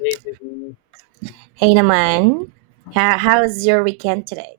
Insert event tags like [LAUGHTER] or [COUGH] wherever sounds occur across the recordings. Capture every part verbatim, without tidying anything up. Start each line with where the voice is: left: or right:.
left: Hey, baby.
right: Hey Naman, how, how's your weekend today?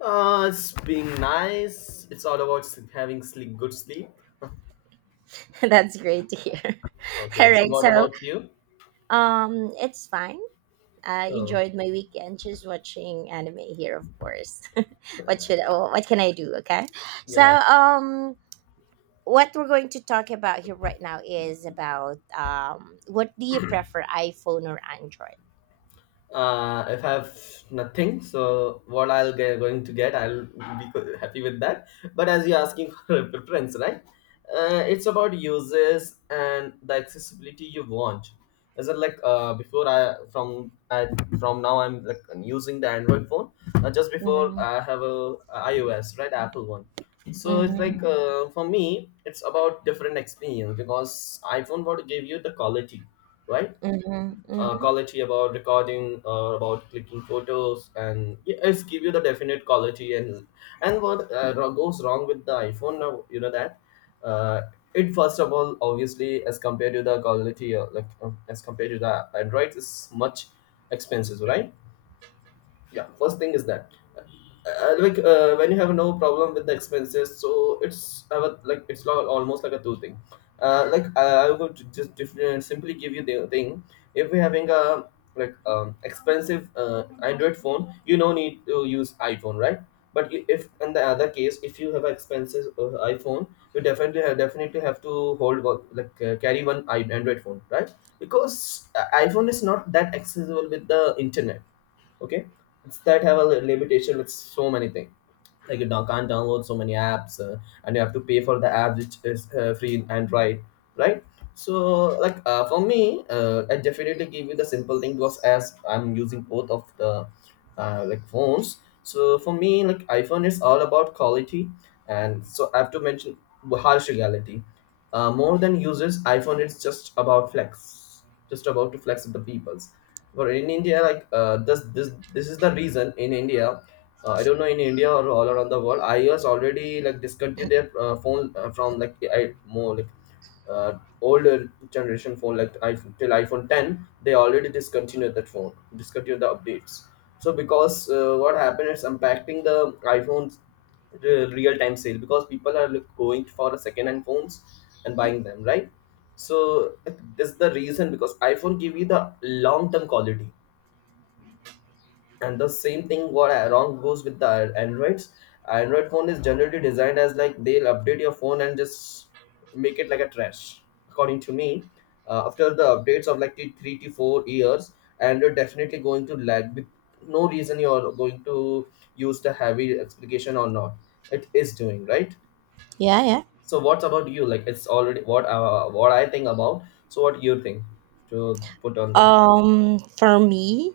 left: Uh, it's being nice. It's all about s- having sleep, good sleep.
right: [LAUGHS] That's great to hear. [LAUGHS]
left: Okay,
right: All
left: so
right: right,
left: what
right: so
left: about you?
right: um, it's fine. I
left: Oh,
right: enjoyed my weekend just watching anime here, of course. [LAUGHS] what should oh, what can I do? Okay, so
left: yeah.
right: um, what we're going to talk about here right now is about um, what do you prefer, iPhone or Android?
left: Uh, if I have nothing, so what I'll get going to get, I'll be co- happy with that. But as you're asking [LAUGHS] for a preference, right? Uh, it's about uses and the accessibility you want. As in, like uh, before, I from I from now I'm like using the Android phone. Uh, just before
right: Mm-hmm,
left: I have a uh, iOS, right, Apple one. So it's
right: mm-hmm,
left: like uh, for me, it's about different experience because iPhone want to give you the quality, right?
right: mm-hmm,
left: Uh,
right: mm-hmm.
left: quality about recording, uh, about clicking photos, and yeah, it's give you the definite quality. And and what uh, ro- goes wrong with the iPhone now, you know that uh, it, first of all, obviously as compared to the quality, uh, like uh, as compared to the Android is much expensive, right? Yeah, first thing is that, uh, uh, like uh, when you have no problem with the expenses, so it's, uh, what- like it's lo- almost like a two thing. uh, like uh, I would just different, simply give you the thing. If we're having a like um, expensive uh, Android phone, you no need to use iPhone, right? But you- if in the other case if you have expensive uh, iPhone, you definitely have, definitely have to hold one, like uh, carry one i- Android phone, right? Because uh, iPhone is not that accessible with the internet. Okay, it's that have a li- limitation with so many things, like you don't, can't download so many apps, uh, and you have to pay for the apps, which is uh, free in Android, right? So like uh, for me, uh, I definitely give you the simple thing because as I'm using both of the uh, like phones. So for me, like iPhone is all about quality. And so I have to mention harsh reality. Uh, more than users, iPhone is just about flex, just about to flex with the peoples. But in India, like uh, this this this is the reason. In India, uh, I don't know, in India or all around the world, iOS already like discontinued their uh, phone, uh, from like I more like uh, older generation phone, like iPhone till iPhone ten. They already discontinued that phone, discontinued the updates. So because uh, what happened is impacting the iPhones real time sale because people are like, going for a second hand phones and buying them, right? So that's the reason, because iPhone give you the long term quality, and the same thing what wrong goes with the Androids. Android phone is generally designed as like they'll update your phone and just make it like a trash. According to me, uh, after the updates of like t- three to four years, Android definitely going to lag with no reason you're going to use the heavy application or not. It is doing right.
right: Yeah.
left: So what's about you? Like it's already what uh, what I think about. So what you think to put on there?
right: Um, for me,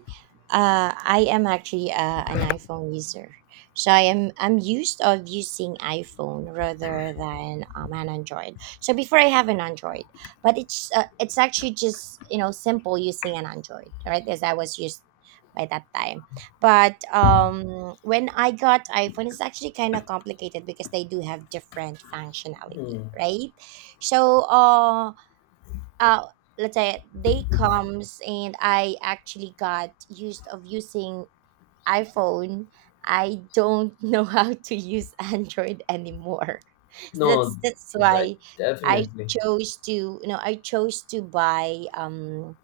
right: uh, I am actually uh, an iPhone user, so I am I'm used of using iPhone rather than um, an Android. So before I have an Android, but it's uh, it's actually just you know simple using an Android, right? As I was used by that time. But um, when I got iPhone, it's actually kind of complicated because they do have different functionality,
left: Hmm.
right: right? So uh uh let's say day comes and I actually got used of using iPhone, I don't [LAUGHS] know how to use Android anymore. [LAUGHS] So
left: No,
right: that's that's
left: right,
right: why I
left: definitely. [LAUGHS]
right: chose to you know I chose to buy um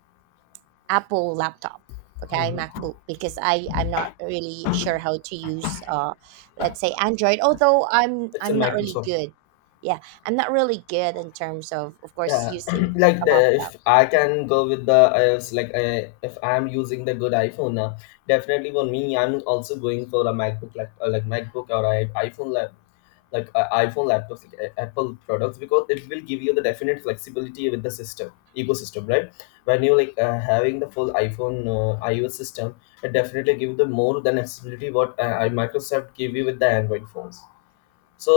right: Apple laptop, okay,
left: Mhm.
right: MacBook because I I'm not really sure how to use uh let's say Android. Although I'm
left: It's in
right: I'm not really
left: Microsoft.
right: good. Yeah, I'm not really good in terms of of course
left: Yeah, [CLEARS THROAT]
right: using
left: like
right: a
left: the,
right: laptop.
left: if I can go with the iOS, like I, if I'm using the good iPhone, uh, definitely for me, I'm also going for a MacBook, like uh, like MacBook or I, iPhone lab, like uh, iPhone laptops, like uh, Apple products, because it will give you the definite flexibility with the system ecosystem, right? When you like uh, having the full iPhone uh, iOS system, it definitely give you the more than accessibility what uh, Microsoft give you with the Android phones.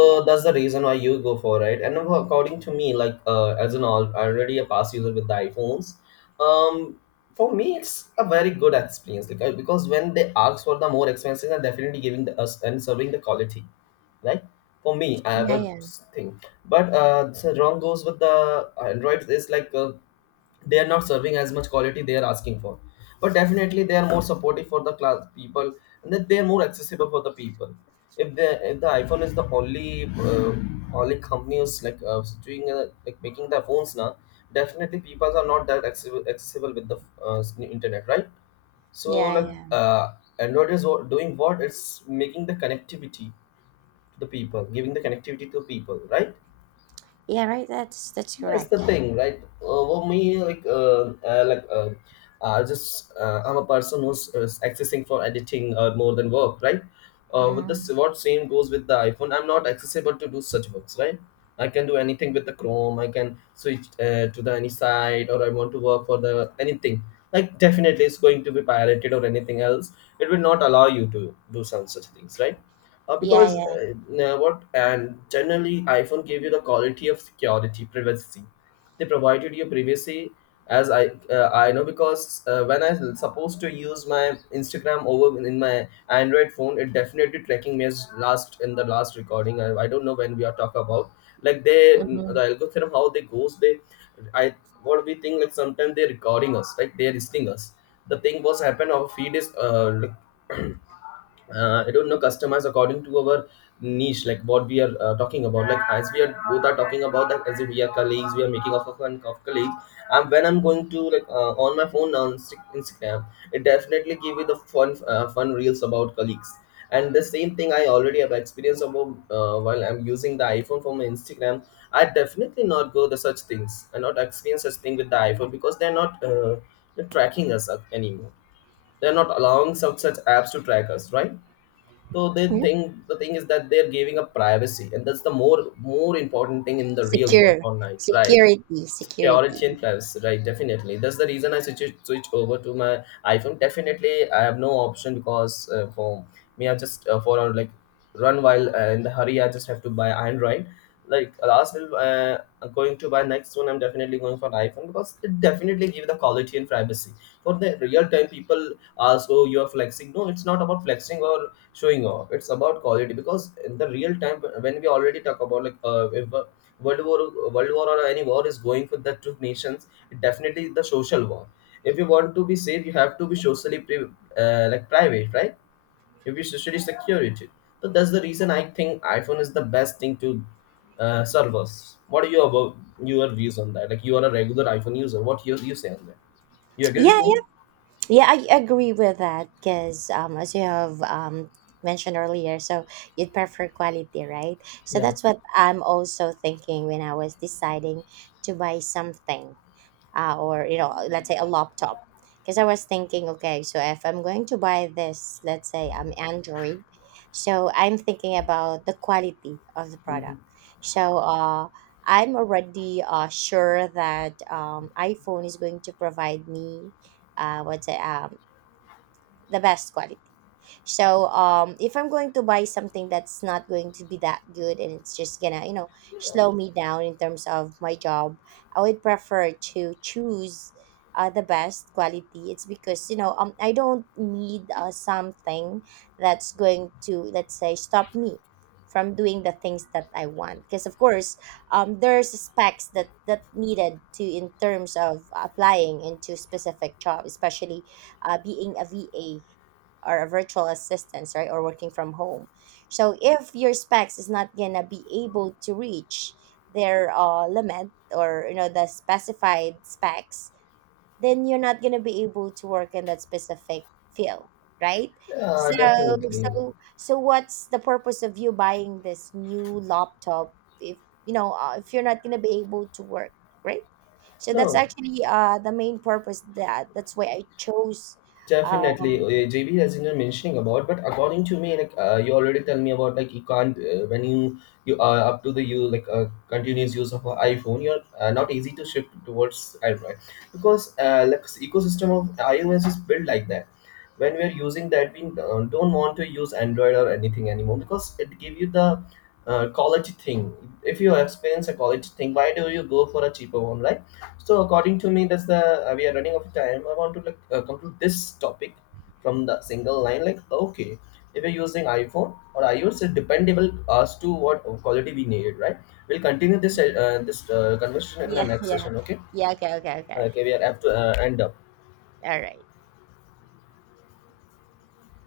right: Yeah.
left: that's the reason why you go for it, right? And now according to me, like uh, as an all already a past user with the iPhones. um for me it's a very good experience because, because when they ask for the more expenses, they're definitely giving the us and serving the quality, right? For me I have
right: Yeah,
left: a
right: yeah,
left: thing. But uh so wrong goes with the Android is like uh, they are not serving as much quality they are asking for. But definitely they are more supportive for the class people, and that they are more accessible for the people. If the if the iPhone is the only uh, only company who's like uh, doing uh, like making their phones now, definitely people are not that accessible, accessible with the uh, internet, right? So
right: yeah,
left: like
right: yeah,
left: uh, Android is what- doing what it's making the connectivity to the people, giving the connectivity to people, right?
right: yeah. Right. That's that's
left: That's
right: correct.
left: the thing, right? Uh, for me, like, uh, uh, like, uh, I just uh, I'm a person who's uh, accessing for editing uh, more than work, right? Uh, with this,
right: Mm,
left: what same goes with the iPhone. I'm not accessible to do such works, right? I can do anything with the Chrome. I can switch uh, to the any site, or I want to work for the anything. Like, definitely, it's going to be pirated or anything else. It will not allow you to do some such things, right? Uh,
right: yeah,
left: because
right: yeah.
left: uh, now what and generally iPhone gave you the quality of security privacy. They provided you privacy. As i uh, i know because uh, when I supposed to use my Instagram over in my Android phone, it definitely tracking me as last in the last recording. i, I don't know, when we are talking about, like they,
right: Hmm,
left: the algorithm how they goes. They I What we think, like sometimes they're recording us, like they're listening us. The thing was happened, our feed is uh, [CLEARS THROAT] uh, I don't know, customize according to our niche, like what we are uh, talking about. Like as we are both are talking about that, as if we are colleagues, we are making of a fun of colleagues. And when I'm going to like uh, on my phone on Inst- Instagram, it definitely give you the fun uh, fun reels about colleagues. And the same thing I already have experience about uh, while I'm using the iPhone for my Instagram. I definitely not go the such things. I not experience such thing with the iPhone because they're not uh, they're tracking us up anymore. They're not allowing some such apps to track us, right? So they
right: yeah.
left: think the thing is that they're giving up privacy, and that's the more more important thing in the real world
right: Secure,
left: online, right?
right: security,
left: Security
right: security.
left: and privacy, right? Definitely that's the reason I switch switch over to my iPhone. Definitely I have no option because uh, for me I just uh, for uh, like run while uh, in the hurry I just have to buy Android. Like last uh, uh, going to buy next one, I'm definitely going for iPhone because it definitely give the quality and privacy for the real time people. Ask, oh, you are flexing. No, it's not about flexing or showing off, it's about quality. Because in the real time when we already talk about, like uh, if uh, world war world war or any war is going for the two nations. It definitely the social war. If you want to be safe, you have to be socially pri- uh, like private, right? If you study security, so that's the reason I think iPhone is the best thing to uh, serve us. What are your about your views on that, like you are a regular iPhone user, what you you say on that? You agree with
right: Yeah,
left: me?
right: yeah, yeah, I agree with that because um, as you have um mentioned earlier, so you'd prefer quality, right? So
left: Yeah,
right: that's what I'm also thinking when I was deciding to buy something, uh, or you know let's say a laptop, because I was thinking okay, so if I'm going to buy this, let's say I'm Android, so I'm thinking about the quality of the product. So uh, I'm already uh, sure that um, iPhone is going to provide me uh, what's it, um, the best quality. So um, if I'm going to buy something that's not going to be that good and it's just gonna you know slow me down in terms of my job, I would prefer to choose uh, the best quality. It's because you know um, I don't need uh, something that's going to let's say stop me from doing the things that I want. Because of course um, there's specs that that needed to in terms of applying into specific job, especially uh, being a V A or a virtual assistant, right, or working from home. So if your specs is not gonna be able to reach their uh, limit or you know the specified specs, then you're not gonna be able to work in that specific field, right?
left: yeah,
right: So
left: definitely.
right: so so what's the purpose of you buying this new laptop if you know uh, if you're not gonna be able to work, right? So that's
left: No,
right: actually uh the main purpose, that that's why I chose uh
left: definitely, uh, J B, as you were mentioning about, but according to me, like uh, you already tell me about, like you can't uh, when you you are up to the you like uh, continuous use of an iPhone, you're uh, not easy to shift towards Android because uh, like ecosystem of iOS is built like that. When we are using that, we uh, don't want to use Android or anything anymore because it give you the uh, quality thing. If you experience a quality thing, why do you go for a cheaper one, right? So according to me, that's the uh, we are running out of time. I want to like uh, conclude this topic from the single line. Like okay, if you're using iPhone or iOS, it's dependable as to what quality we need, right? We'll continue this
right: [LAUGHS]
left: uh, this uh, conversation in the
right: yeah,
left: next
right: yeah,
left: session. Okay,
right: yeah. Okay, okay, okay,
left: okay, we are have to uh, end up.
right: all right.